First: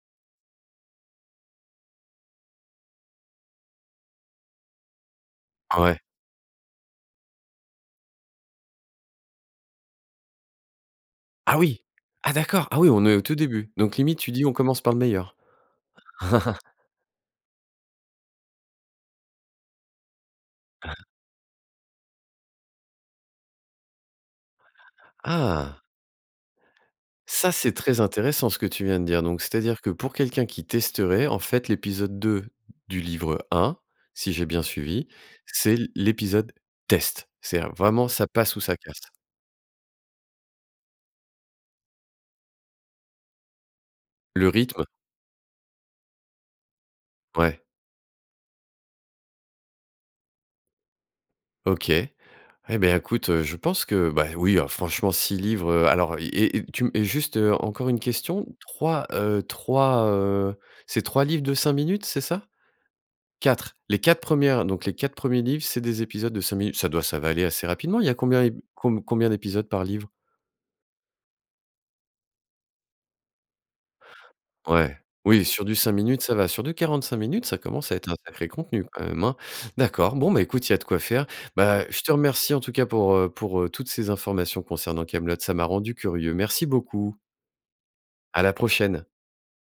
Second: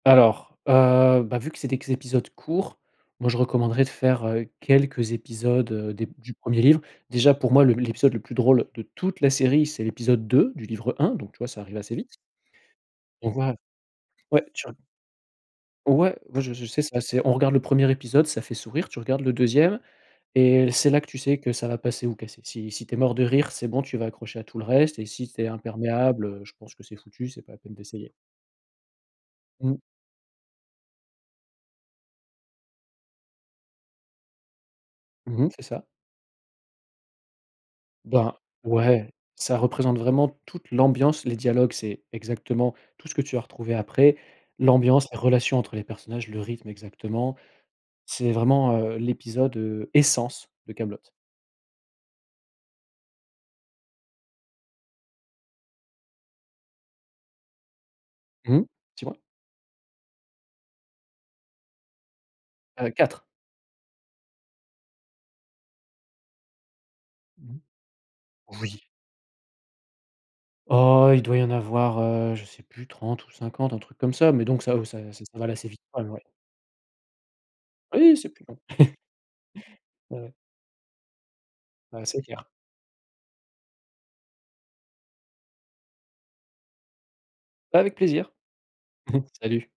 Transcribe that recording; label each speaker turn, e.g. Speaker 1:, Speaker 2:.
Speaker 1: Alors, heu, bah, vu que c'est des q épisodes courts, moi je recommanderais de faire quelques épisodes,
Speaker 2: Ah
Speaker 1: heu,
Speaker 2: ouais.
Speaker 1: des du 1er livre. Déjà pour moi, le l'épisode le plus drôle de toute la série, c'est l'épisode 2 du livre 1, donc tu vois,
Speaker 2: Ah
Speaker 1: ça arrive
Speaker 2: oui,
Speaker 1: assez vite
Speaker 2: ah d'accord, ah oui, on est au
Speaker 1: on
Speaker 2: tout
Speaker 1: voit
Speaker 2: début. Donc limite, tu
Speaker 1: ouais,
Speaker 2: dis: «On
Speaker 1: tu r
Speaker 2: commence par le meilleur».
Speaker 1: Ouais, moi, je je sais c'est assez on regarde le 1er épisode, ça fait sourire, tu regardes le 2e et c'est là que tu sais que ça va passer ou casser. Si si tu es mort de rire, c'est bon, tu vas accrocher à tout le reste et si tu es
Speaker 2: Ah.
Speaker 1: imperméable, heu, je pense que c'est foutu, c'est
Speaker 2: Ça,
Speaker 1: pas la
Speaker 2: c'est
Speaker 1: peine
Speaker 2: très
Speaker 1: d'essayer.
Speaker 2: intéressant ce que tu viens de dire. Donc
Speaker 1: Mmh.
Speaker 2: c'est-à-dire que pour quelqu'un qui testerait, en fait, l'épisode 2 du livre 1, si j'ai bien suivi,
Speaker 1: Mmh mh, c'est
Speaker 2: c'est
Speaker 1: ça.
Speaker 2: l l'épisode test. C'est vraiment ça
Speaker 1: Ben,
Speaker 2: passe ou ça casse.
Speaker 1: ouais, ça représente vraiment toute l'ambiance, les dialogues, c'est exactement tout ce que tu vas retrouver après,
Speaker 2: Le rythme.
Speaker 1: l'ambiance, la relation entre les personnages, le rythme exactement,
Speaker 2: Ouais.
Speaker 1: c'est vraiment, heu, l'épisode, heu, essence de Kaamelott.
Speaker 2: OK. Et ben, écoute, heu, je pense que, ben, oui, alors franchement, 6 livres, heu, alors, et et tu m juste, heu, encore une question,
Speaker 1: Mmh, dis
Speaker 2: 3,
Speaker 1: moi.
Speaker 2: heu, 3, heu, c'est 3 livres de 5 minutes, c'est ça?
Speaker 1: Heu, 4.
Speaker 2: 4, les 4 premières, donc les 4 premiers livres, c'est des épisodes de 5 minutes. Ça doit ça va aller
Speaker 1: Mmh.
Speaker 2: assez rapidement. Il y a combien
Speaker 1: Oui.
Speaker 2: com combien d'épisodes par livre?
Speaker 1: Oh, il doit y en avoir, heu, je sais plus, 30 ou 50, un truc comme ça, mais donc ça ou
Speaker 2: Ouais,
Speaker 1: ça ça
Speaker 2: oui,
Speaker 1: va l
Speaker 2: sur
Speaker 1: assez
Speaker 2: du
Speaker 1: vite
Speaker 2: 5
Speaker 1: [unintelligible]
Speaker 2: minutes,
Speaker 1: ouais.
Speaker 2: ça va sur du 45 minutes, ça commence à être un
Speaker 1: Oui, c'est plus
Speaker 2: sacré
Speaker 1: long.
Speaker 2: contenu quand même, hein. D'accord, bon,
Speaker 1: Ouais.
Speaker 2: beh écoute, il y a de quoi faire. Bah, je
Speaker 1: Bah,
Speaker 2: te
Speaker 1: c'est clair.
Speaker 2: remercie, en tout cas, pour, heu, pour, heu, toutes ces informations concernant Kaamelott, ça m'a rendu curieux. Merci beaucoup.
Speaker 1: Avec plaisir.
Speaker 2: À la prochaine.
Speaker 1: Salut.